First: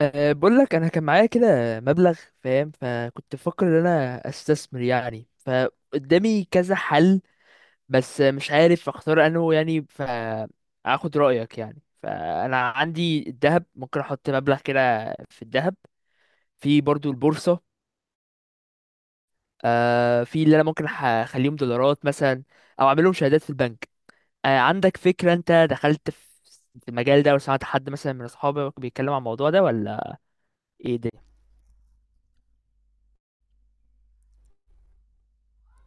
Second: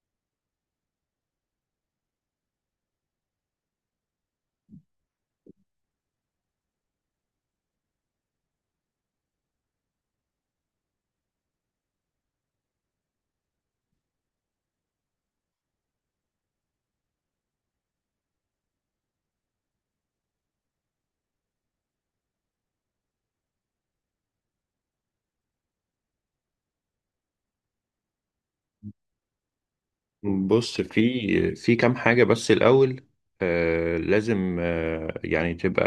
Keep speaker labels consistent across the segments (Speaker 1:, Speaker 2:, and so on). Speaker 1: بقول لك انا كان معايا كده مبلغ، فاهم؟ فكنت بفكر ان انا استثمر يعني، فقدامي كذا حل بس مش عارف اختار انه يعني، فاخد رايك يعني. فانا عندي الذهب، ممكن احط مبلغ كده في الذهب، في برضو البورصه. في اللي انا ممكن اخليهم دولارات مثلا، او اعملهم شهادات في البنك. عندك فكره؟ انت دخلت في المجال ده، وسمعت حد مثلا من اصحابك بيتكلم عن الموضوع ده ولا؟
Speaker 2: بص،
Speaker 1: ايه ده؟
Speaker 2: في كام حاجة بس الأول. لازم يعني تبقى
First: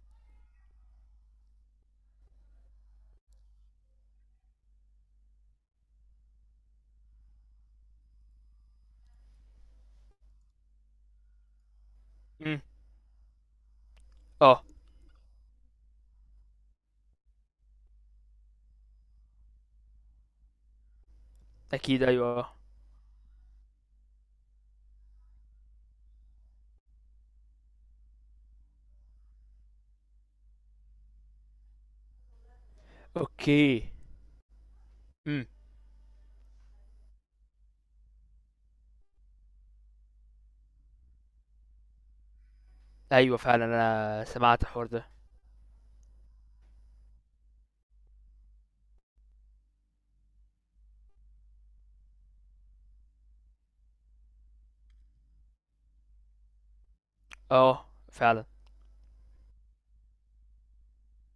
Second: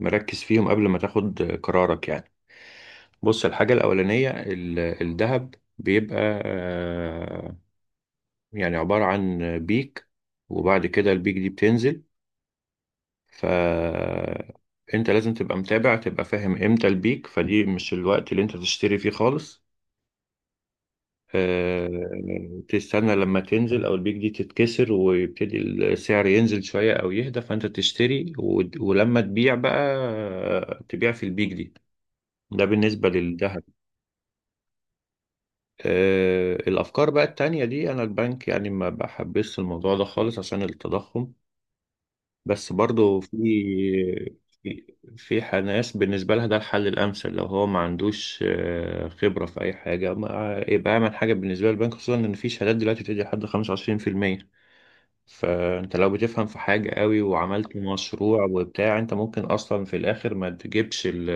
Speaker 2: مركز فيهم قبل ما تاخد قرارك يعني. بص، الحاجة الأولانية الذهب بيبقى آه يعني عبارة عن بيك، وبعد كده البيك دي بتنزل،
Speaker 1: مم. اه.
Speaker 2: فأنت لازم تبقى متابع، تبقى فاهم إمتى البيك، فدي مش الوقت اللي أنت تشتري فيه خالص.
Speaker 1: اكيد ايوه.
Speaker 2: تستنى لما تنزل او البيك دي تتكسر ويبتدي السعر ينزل شوية او يهدى، فانت تشتري، ولما تبيع بقى تبيع في البيك دي. ده بالنسبة للذهب.
Speaker 1: اوكي. امم
Speaker 2: الافكار بقى التانية دي، انا البنك يعني ما بحبش الموضوع ده خالص عشان التضخم. بس برضو
Speaker 1: ايوه فعلا، انا سمعت الحوار ده.
Speaker 2: ناس بالنسبة لها ده الحل الأمثل، لو هو ما عندوش خبرة في أي حاجة، ما يبقى أعمل حاجة بالنسبة للبنك، خصوصا إن في شهادات دلوقتي بتدي لحد 25%. فانت لو بتفهم في حاجة قوي وعملت
Speaker 1: اه
Speaker 2: مشروع
Speaker 1: فعلا.
Speaker 2: وبتاع، انت ممكن اصلا في الاخر ما تجيبش ال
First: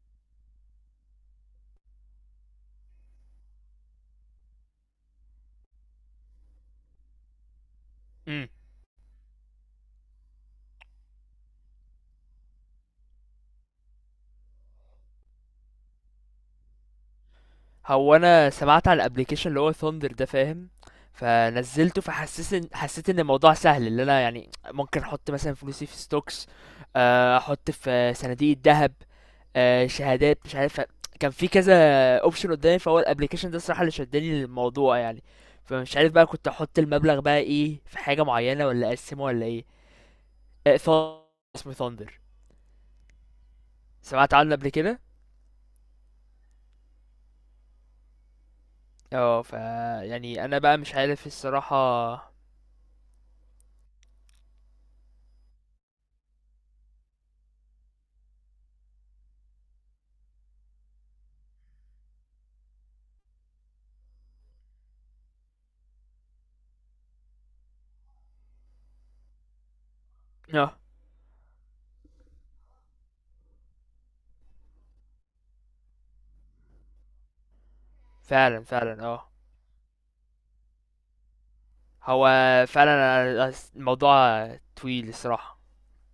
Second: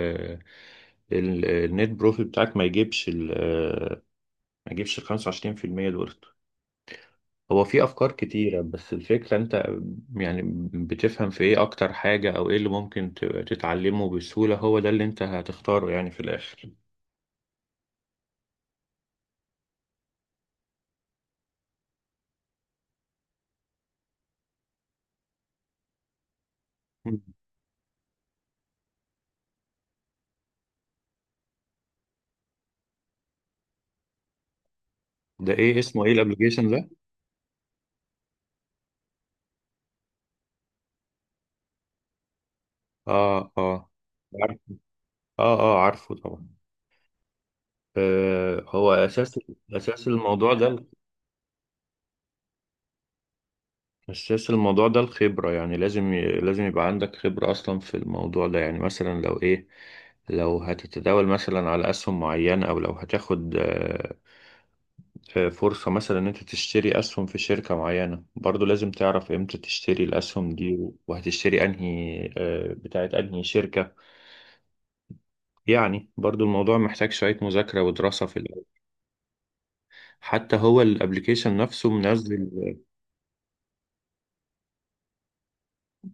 Speaker 2: ال- النت بروفيت بتاعك، ما يجيبش ال 25% دول. هو في افكار
Speaker 1: امم
Speaker 2: كتيرة بس الفكرة انت يعني بتفهم في ايه اكتر حاجة، او ايه اللي ممكن تتعلمه بسهولة، هو ده اللي انت هتختاره يعني في الاخر.
Speaker 1: هو انا سمعت على الابليكيشن اللي هو ثاندر ده، فاهم؟ فنزلته فحسيت ان حسيت ان الموضوع سهل، اللي انا يعني ممكن احط مثلا فلوسي في ستوكس،
Speaker 2: مم.
Speaker 1: احط في صناديق الذهب، شهادات، مش عارف. كان في كذا اوبشن قدامي، فهو الابليكيشن ده الصراحه اللي شدني للموضوع يعني.
Speaker 2: ده ايه
Speaker 1: فمش
Speaker 2: اسمه، ايه
Speaker 1: عارف بقى، كنت
Speaker 2: الابليكيشن
Speaker 1: احط
Speaker 2: ده؟
Speaker 1: المبلغ بقى ايه؟ في حاجه معينه ولا اقسمه ولا ايه؟ آه، ث- اسمه ثاندر.
Speaker 2: اه اه،
Speaker 1: سمعت عنه
Speaker 2: عارف.
Speaker 1: قبل كده؟
Speaker 2: اه اه، عارفه طبعا. هو
Speaker 1: اه. ف
Speaker 2: اساس
Speaker 1: يعني
Speaker 2: الموضوع
Speaker 1: انا
Speaker 2: ده
Speaker 1: بقى مش عارف الصراحة.
Speaker 2: اساس الموضوع ده الخبره، يعني لازم لازم يبقى عندك خبره اصلا في الموضوع ده. يعني مثلا، لو هتتداول مثلا على اسهم معينه، او لو هتاخد فرصه مثلا ان انت تشتري اسهم في شركه معينه، برضو لازم تعرف امتى تشتري الاسهم دي،
Speaker 1: اه
Speaker 2: وهتشتري انهي بتاعت انهي شركه. يعني برضو الموضوع محتاج شويه مذاكره ودراسه في الاول،
Speaker 1: فعلا فعلا، اه.
Speaker 2: حتى هو الابليكيشن نفسه
Speaker 1: هو
Speaker 2: منزل.
Speaker 1: فعلا الموضوع طويل الصراحة،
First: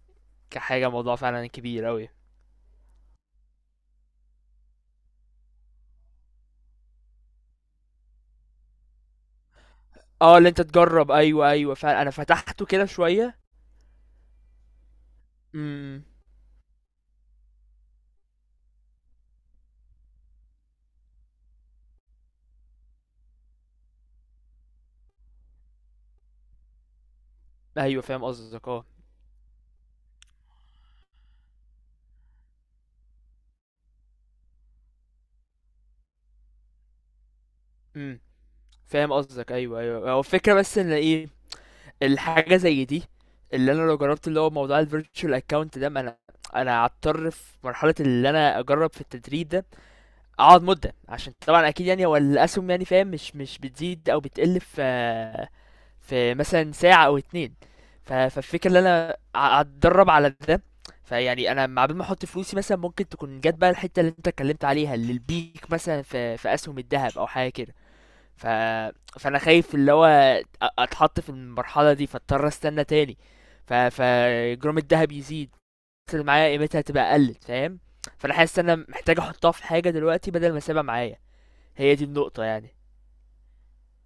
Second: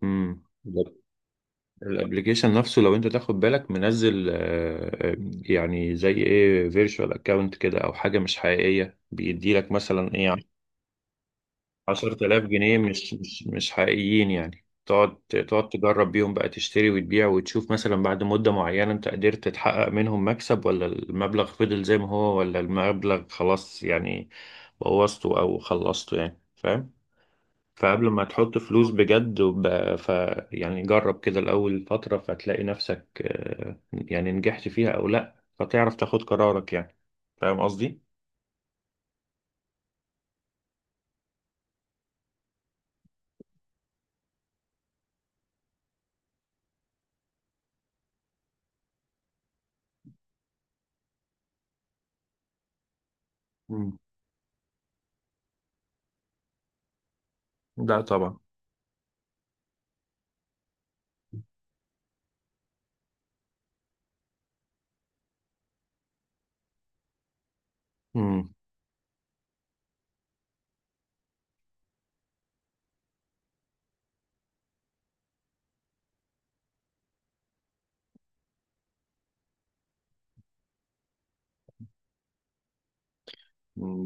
Speaker 2: مم.
Speaker 1: كحاجة، موضوع فعلا كبير اوي.
Speaker 2: الابليكيشن نفسه لو انت تاخد بالك منزل يعني زي ايه، فيرتشوال اكاونت كده، او حاجه مش حقيقيه بيدي لك مثلا ايه،
Speaker 1: اه اللي انت تجرب، ايوه ايوه فعلا، انا
Speaker 2: 10000
Speaker 1: فتحته
Speaker 2: جنيه
Speaker 1: كده
Speaker 2: مش
Speaker 1: شوية.
Speaker 2: مش مش حقيقيين، يعني تقعد
Speaker 1: امم
Speaker 2: تجرب بيهم بقى، تشتري وتبيع، وتشوف مثلا بعد مده معينه انت قدرت تحقق منهم مكسب، ولا المبلغ فضل زي ما هو، ولا المبلغ خلاص يعني بوظته او خلصته، يعني فاهم.
Speaker 1: ايوه
Speaker 2: فقبل ما
Speaker 1: فاهم
Speaker 2: تحط
Speaker 1: قصدك، اه.
Speaker 2: فلوس بجد ف يعني جرب كده الأول فترة، فتلاقي نفسك يعني نجحت فيها أو لأ، فتعرف تاخد قرارك يعني. فاهم قصدي؟
Speaker 1: امم فاهم قصدك، ايوه ايوه. هو الفكرة بس ان ايه، الحاجة زي دي، اللي انا لو جربت اللي هو موضوع الفيرتشوال اكونت ده، ما انا هضطر في مرحلة اللي انا اجرب في التدريب ده اقعد مدة، عشان طبعا اكيد يعني هو الاسهم يعني فاهم مش
Speaker 2: مم.
Speaker 1: بتزيد او بتقل في مثلا ساعة او اتنين.
Speaker 2: لا طبعا.
Speaker 1: فالفكرة ان انا اتدرب على ده، فيعني انا مع بال ما احط فلوسي مثلا ممكن تكون جت بقى الحتة اللي انت اتكلمت عليها، اللي البيك مثلا في اسهم الذهب او حاجة كده. ف
Speaker 2: مم.
Speaker 1: فانا خايف اللي هو اتحط في المرحلة دي فاضطر استنى تاني، ف فجرام الذهب يزيد اللي معايا قيمتها تبقى قلت، فاهم؟ فانا حاسس ان انا محتاج احطها في حاجه دلوقتي بدل ما اسيبها معايا، هي دي النقطه يعني.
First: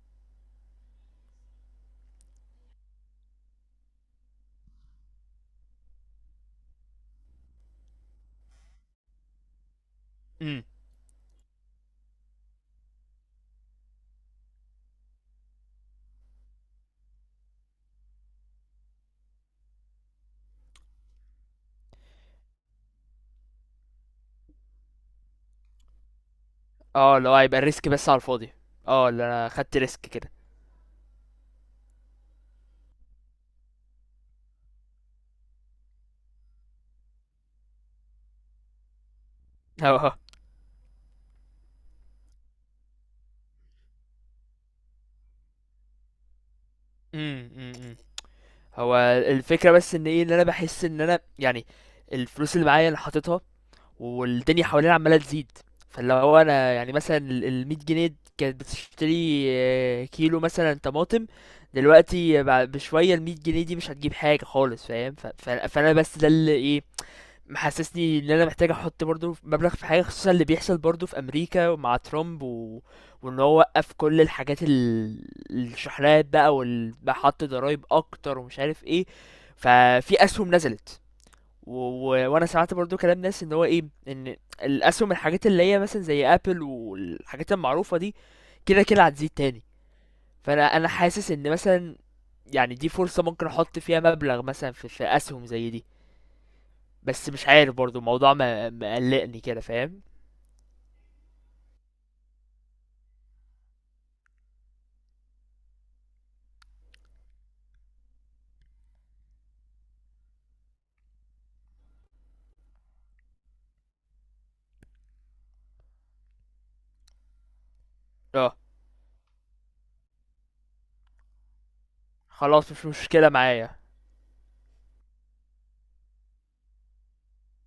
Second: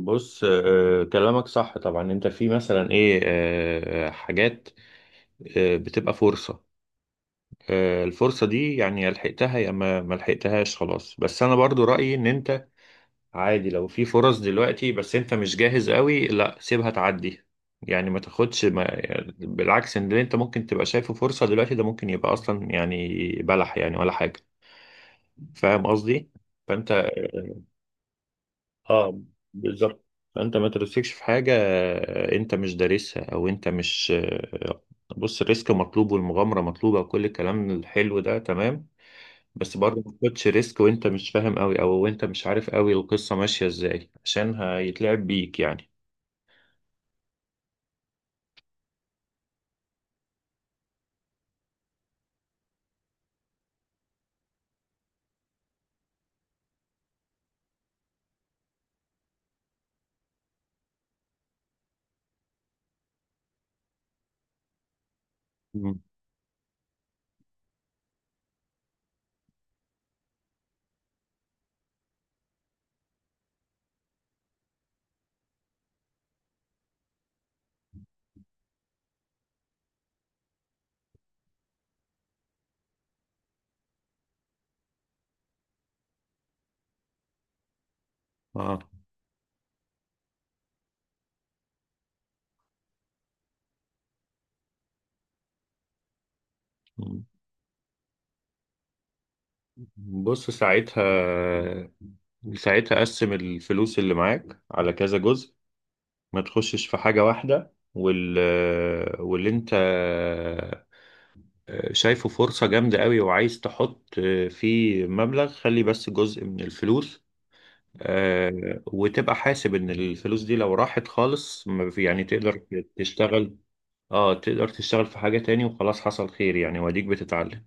Speaker 2: بص، كلامك صح طبعا. انت في مثلا ايه حاجات بتبقى فرصة، الفرصة دي يعني يا لحقتها يا ما
Speaker 1: امم
Speaker 2: لحقتهاش خلاص. بس انا برضو رأيي ان انت عادي لو في فرص دلوقتي بس انت مش جاهز قوي، لا سيبها تعدي، يعني ما تاخدش. ما يعني بالعكس، ان اللي انت ممكن تبقى شايفه فرصة دلوقتي ده ممكن يبقى اصلا يعني بلح يعني ولا حاجة. فاهم قصدي؟ فانت
Speaker 1: اه اللي هو هيبقى الريسك بس على الفاضي، اه
Speaker 2: اه،
Speaker 1: اللي انا خدت ريسك
Speaker 2: بالظبط.
Speaker 1: كده.
Speaker 2: فانت ما ترسكش في حاجة انت مش دارسها او انت مش بص، الريسك مطلوب والمغامرة مطلوبة وكل الكلام الحلو ده تمام، بس برضه ما
Speaker 1: اه.
Speaker 2: تاخدش ريسك وانت مش فاهم قوي، او وانت مش عارف قوي القصة ماشية ازاي، عشان هيتلعب بيك يعني.
Speaker 1: أمم، أمم. هو الفكره بس ان ايه، ان انا بحس ان انا يعني الفلوس اللي معايا انا حاططها والدنيا حوالينا عمالة تزيد. فاللي هو انا يعني مثلا ال 100 جنيه كانت بتشتري كيلو مثلا طماطم، دلوقتي بعد بشوية ال 100 جنيه دي مش هتجيب حاجة خالص، فاهم؟ فانا
Speaker 2: مم.
Speaker 1: بس ده اللي ايه محسسني ان انا محتاج احط برضو مبلغ في حاجة، خصوصا اللي بيحصل برضو في امريكا مع ترامب و... وان هو وقف كل الحاجات ال... الشحنات بقى وحط ضرايب اكتر ومش عارف ايه. ففي اسهم نزلت، و... و... وانا سمعت برضو كلام ناس ان هو ايه، ان الاسهم، الحاجات اللي هي مثلا زي ابل والحاجات المعروفه دي
Speaker 2: اه.
Speaker 1: كده كده هتزيد تاني. فانا انا حاسس ان مثلا يعني دي فرصه ممكن احط فيها مبلغ مثلا في, في اسهم زي دي.
Speaker 2: مم.
Speaker 1: بس مش عارف برضو الموضوع مقلقني كده، فاهم؟
Speaker 2: بص ساعتها، قسم الفلوس اللي معاك على كذا جزء، ما تخشش في حاجة واحدة. واللي انت شايفه فرصة جامدة قوي وعايز تحط فيه مبلغ، خلي بس جزء من الفلوس،
Speaker 1: اه
Speaker 2: وتبقى حاسب ان الفلوس دي لو راحت خالص ما في- يعني
Speaker 1: خلاص مش مشكله
Speaker 2: تشتغل
Speaker 1: معايا.
Speaker 2: اه تقدر تشتغل في حاجة تاني وخلاص حصل خير، يعني واديك بتتعلم.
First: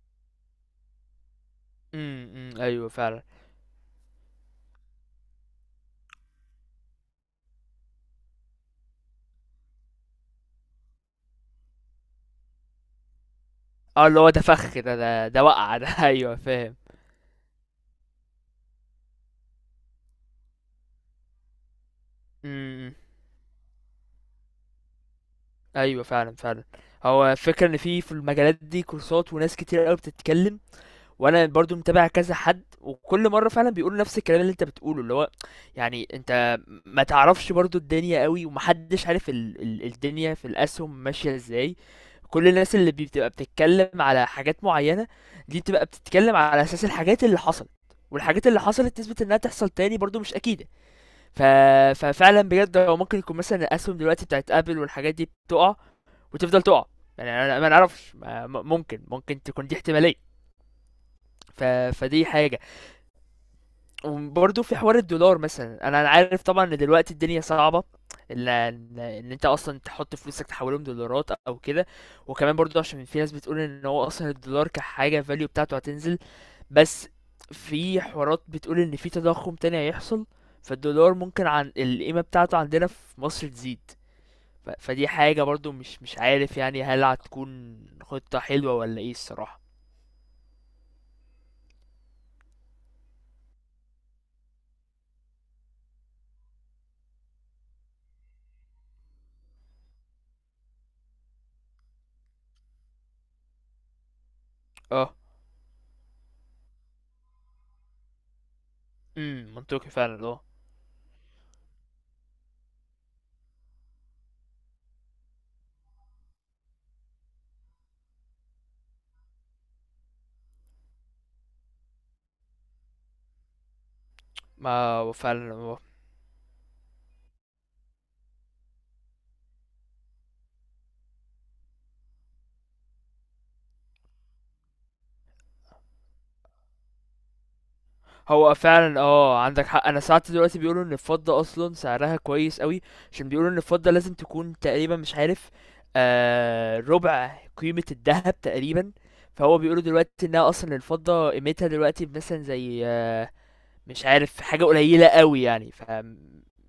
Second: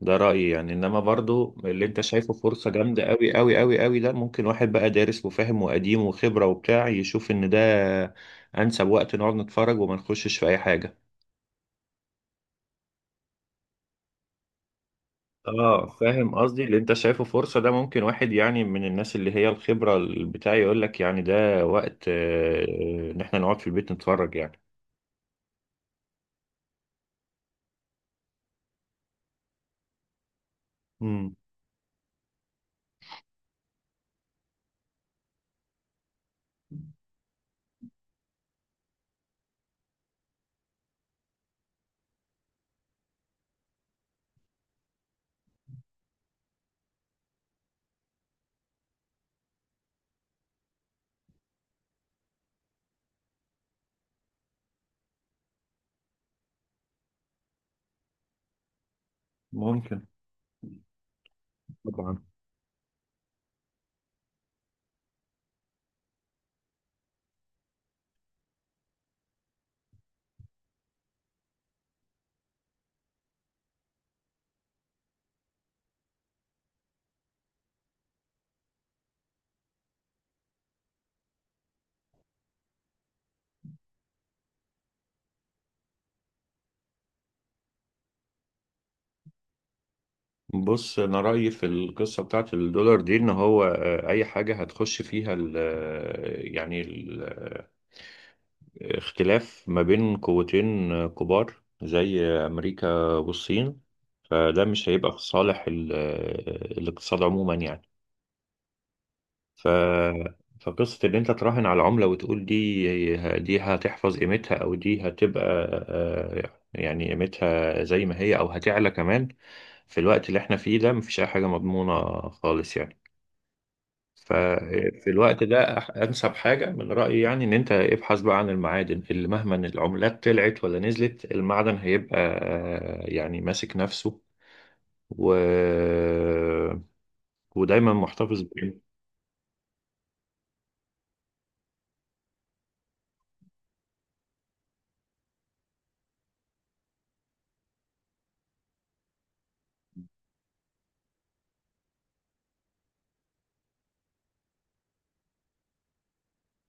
Speaker 2: ده رأيي يعني، انما برضو اللي انت شايفه
Speaker 1: أمم،
Speaker 2: فرصة
Speaker 1: ايوه
Speaker 2: جامدة
Speaker 1: فعلا
Speaker 2: قوي قوي قوي قوي ده ممكن واحد بقى دارس وفاهم وقديم وخبرة وبتاع يشوف ان ده انسب وقت نقعد نتفرج وما نخشش في اي حاجة.
Speaker 1: اه، اللي هو ده فخ، ده ده وقع
Speaker 2: اه
Speaker 1: ده.
Speaker 2: فاهم
Speaker 1: ايوه
Speaker 2: قصدي،
Speaker 1: فاهم.
Speaker 2: اللي انت شايفه فرصة ده ممكن واحد يعني من الناس اللي هي الخبرة بتاعي يقول لك يعني ده وقت
Speaker 1: امم
Speaker 2: ان احنا نقعد في البيت نتفرج يعني.
Speaker 1: ايوه فعلا فعلا. هو الفكره ان في المجالات دي كورسات وناس كتير قوي بتتكلم،
Speaker 2: مم.
Speaker 1: وانا برضو متابع كذا حد، وكل مره فعلا بيقولوا نفس الكلام اللي انت بتقوله، اللي هو يعني انت ما تعرفش برضو الدنيا قوي، ومحدش عارف ال الدنيا في الاسهم ماشيه ازاي. كل الناس اللي بتبقى بتتكلم على حاجات معينه دي، بتبقى بتتكلم على اساس الحاجات اللي حصلت، والحاجات اللي حصلت تثبت انها تحصل تاني برضو مش اكيده. ف... ففعلا بجد هو ممكن يكون مثلا الاسهم دلوقتي بتاعت ابل والحاجات دي بتقع وتفضل تقع، يعني انا ما نعرفش، ممكن ممكن تكون دي
Speaker 2: ممكن.
Speaker 1: احتماليه. ف...
Speaker 2: طبعا.
Speaker 1: فدي حاجه. وبرضه في حوار الدولار مثلا، انا عارف طبعا ان دلوقتي الدنيا صعبه، ان إن انت اصلا تحط فلوسك تحولهم دولارات او كده، وكمان برضه عشان في ناس بتقول ان هو اصلا الدولار كحاجه فاليو بتاعته هتنزل، بس في حوارات بتقول ان في تضخم تاني هيحصل، فالدولار ممكن عن القيمه بتاعته عندنا في مصر تزيد. ف... فدي حاجه برضه مش عارف يعني هل هتكون خطه حلوه ولا ايه الصراحه.
Speaker 2: بص، انا رايي في القصه بتاعت الدولار دي ان هو اي حاجه هتخش فيها ال آه، يعني الاختلاف ما بين قوتين كبار زي امريكا والصين، فده مش هيبقى
Speaker 1: اه
Speaker 2: في صالح الاقتصاد عموما يعني. ف...
Speaker 1: منطقي فعلا، اه.
Speaker 2: فقصة إن أنت تراهن على عملة وتقول دي هتحفظ قيمتها، أو دي هتبقى يعني قيمتها زي ما هي أو هتعلى كمان، في الوقت اللي إحنا فيه ده مفيش أي حاجة مضمونة خالص يعني.
Speaker 1: ما
Speaker 2: ففي
Speaker 1: هو
Speaker 2: الوقت
Speaker 1: فعلا
Speaker 2: ده
Speaker 1: آه.
Speaker 2: أنسب حاجة من رأيي يعني إن أنت ابحث بقى عن المعادن، اللي مهما إن العملات طلعت ولا نزلت المعدن هيبقى يعني ماسك نفسه و... ودايما محتفظ
Speaker 1: هو
Speaker 2: بقيمته.
Speaker 1: فعلًا عندك حق. أنا ساعات دلوقتي بيقولوا إن الفضة أصلًا سعرها كويس أوي، عشان بيقولوا إن الفضة لازم تكون تقريبًا مش عارف ربع قيمة الدهب تقريبًا، فهو بيقولوا دلوقتي إنها أصلًا الفضة قيمتها دلوقتي مثلًا زي آه مش عارف حاجة قليلة أوي يعني،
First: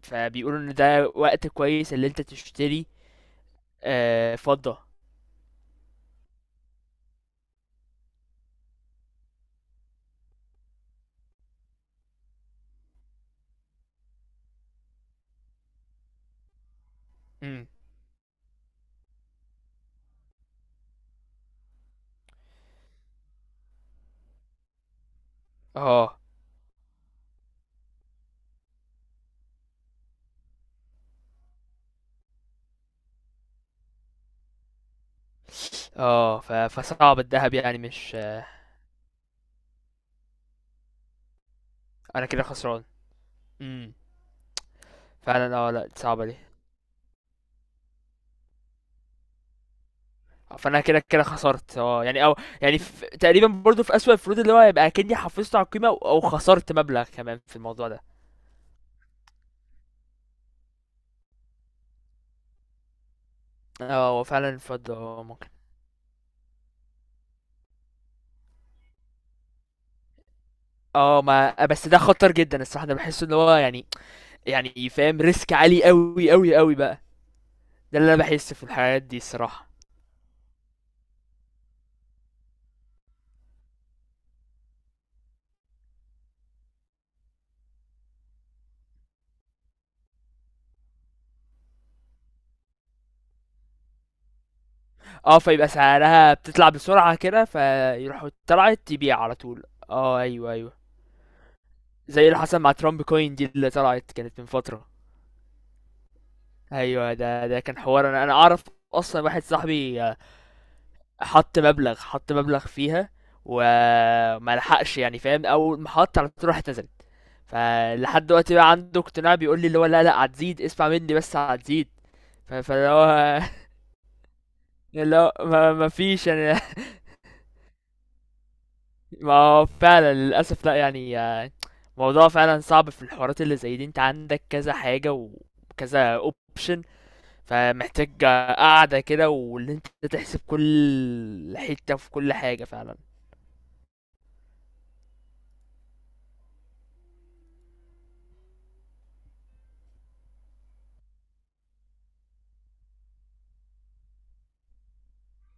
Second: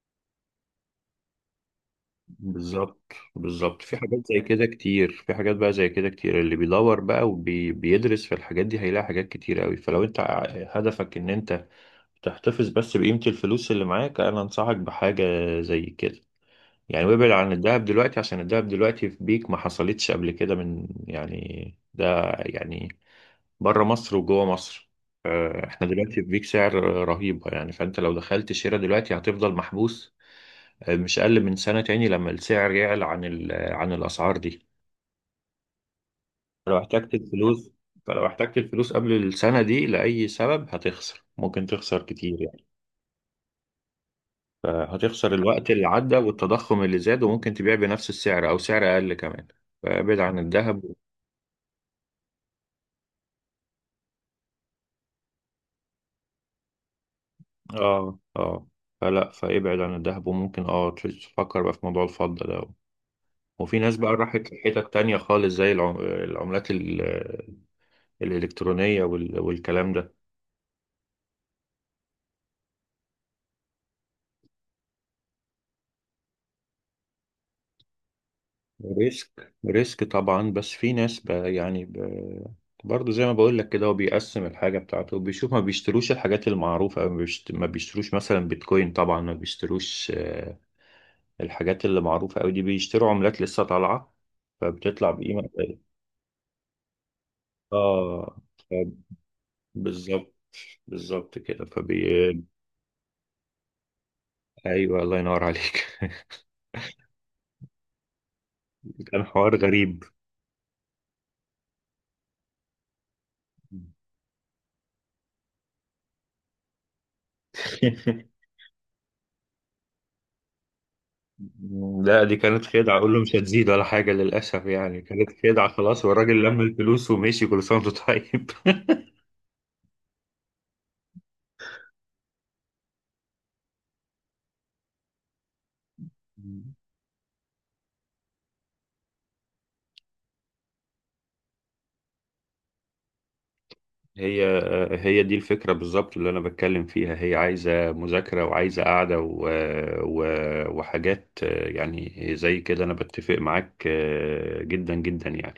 Speaker 1: فبيقولوا إن ده وقت كويس اللي أنت تشتري.
Speaker 2: بالظبط بالظبط، في حاجات زي كده
Speaker 1: فضة.
Speaker 2: كتير، في حاجات بقى زي كده كتير، اللي بيدور بقى وبيدرس في الحاجات دي هيلاقي حاجات كتير قوي. فلو انت هدفك ان انت تحتفظ بس بقيمة الفلوس اللي معاك، انا انصحك بحاجة زي كده يعني. وابعد عن
Speaker 1: إمم،
Speaker 2: الذهب دلوقتي عشان الذهب دلوقتي في بيك ما حصلتش قبل كده من يعني ده يعني بره مصر وجوه مصر. احنا دلوقتي
Speaker 1: آه،
Speaker 2: في بيك سعر رهيبة يعني، فانت لو دخلت شراء دلوقتي هتفضل محبوس مش أقل من سنة تاني لما السعر يعلى عن عن الأسعار دي.
Speaker 1: آه، ف
Speaker 2: فلو احتجت
Speaker 1: فصعب الدهب
Speaker 2: الفلوس،
Speaker 1: يعني مش
Speaker 2: فلو
Speaker 1: آه.
Speaker 2: احتجت الفلوس قبل السنة دي لأي سبب، هتخسر، ممكن تخسر
Speaker 1: أنا
Speaker 2: كتير
Speaker 1: كده
Speaker 2: يعني.
Speaker 1: خسران. إمم،
Speaker 2: فهتخسر
Speaker 1: فعلًا
Speaker 2: الوقت اللي
Speaker 1: لأ،
Speaker 2: عدى
Speaker 1: صعبة دي.
Speaker 2: والتضخم اللي زاد، وممكن تبيع بنفس السعر أو سعر أقل كمان. فابعد عن
Speaker 1: فانا
Speaker 2: الذهب.
Speaker 1: كده كده خسرت اه، يعني او يعني في تقريبا برضو في اسوأ الفروض اللي هو هيبقى اكني حافظت على القيمه او أو خسرت مبلغ كمان في الموضوع ده.
Speaker 2: اه اه. فابعد عن الذهب، وممكن تفكر بقى في موضوع الفضة ده. وفي ناس
Speaker 1: اه
Speaker 2: بقى
Speaker 1: هو فعلا
Speaker 2: راحت لحتت
Speaker 1: الفضل
Speaker 2: تانية
Speaker 1: اه ممكن.
Speaker 2: خالص زي العملات الإلكترونية والكلام ده.
Speaker 1: اه، ما بس ده خطر جدا الصراحه، انا بحس ان هو يعني يعني فاهم ريسك عالي قوي قوي قوي بقى، ده اللي انا بحس في الحاجات دي
Speaker 2: ريسك
Speaker 1: الصراحه.
Speaker 2: ريسك طبعا، بس في ناس يعني برضه زي ما بقول لك كده، هو بيقسم الحاجة بتاعته وبيشوف، ما بيشتروش الحاجات المعروفة، أو ما بيشتروش مثلا بيتكوين طبعا، ما بيشتروش الحاجات اللي معروفة أوي دي، بيشتروا عملات لسه طالعة فبتطلع
Speaker 1: اه
Speaker 2: بقيمة
Speaker 1: فيبقى
Speaker 2: قليلة.
Speaker 1: سعرها بتطلع بسرعه كده فيروحوا
Speaker 2: اه ف-
Speaker 1: طلعت تبيع على طول. اه
Speaker 2: بالظبط،
Speaker 1: ايوه ايوه.
Speaker 2: بالظبط كده
Speaker 1: زي اللي حصل مع ترامب كوين دي اللي طلعت كانت من فتره.
Speaker 2: أيوه الله ينور عليك.
Speaker 1: ايوه ده كان حوار، انا اعرف اصلا،
Speaker 2: كان
Speaker 1: واحد
Speaker 2: حوار
Speaker 1: صاحبي
Speaker 2: غريب.
Speaker 1: حط مبلغ فيها وما لحقش، يعني فاهم اول ما حط على طول راحت نزلت، فلحد دلوقتي بقى عنده اقتناع بيقول لي اللي هو لا هتزيد، اسمع مني بس هتزيد.
Speaker 2: لا، دي كانت
Speaker 1: فاللي
Speaker 2: خدعة، أقول له مش
Speaker 1: هو
Speaker 2: هتزيد ولا حاجة للأسف، يعني
Speaker 1: اللي
Speaker 2: كانت
Speaker 1: هو
Speaker 2: خدعة
Speaker 1: ما
Speaker 2: خلاص،
Speaker 1: فيش
Speaker 2: والراجل
Speaker 1: يعني.
Speaker 2: لم الفلوس ومشي، كل سنة وأنت طيب.
Speaker 1: ما هو فعلا للاسف لا يعني، موضوع فعلا صعب. في الحوارات اللي زي دي انت عندك كذا حاجة وكذا اوبشن، فمحتاج قاعدة كده واللي انت تحسب كل حتة في كل حاجة فعلا.
Speaker 2: هي هي دي الفكرة بالظبط اللي أنا بتكلم فيها، هي عايزة مذاكرة وعايزة قعدة و... وحاجات يعني زي كده. أنا بتفق معاك جدا جدا يعني.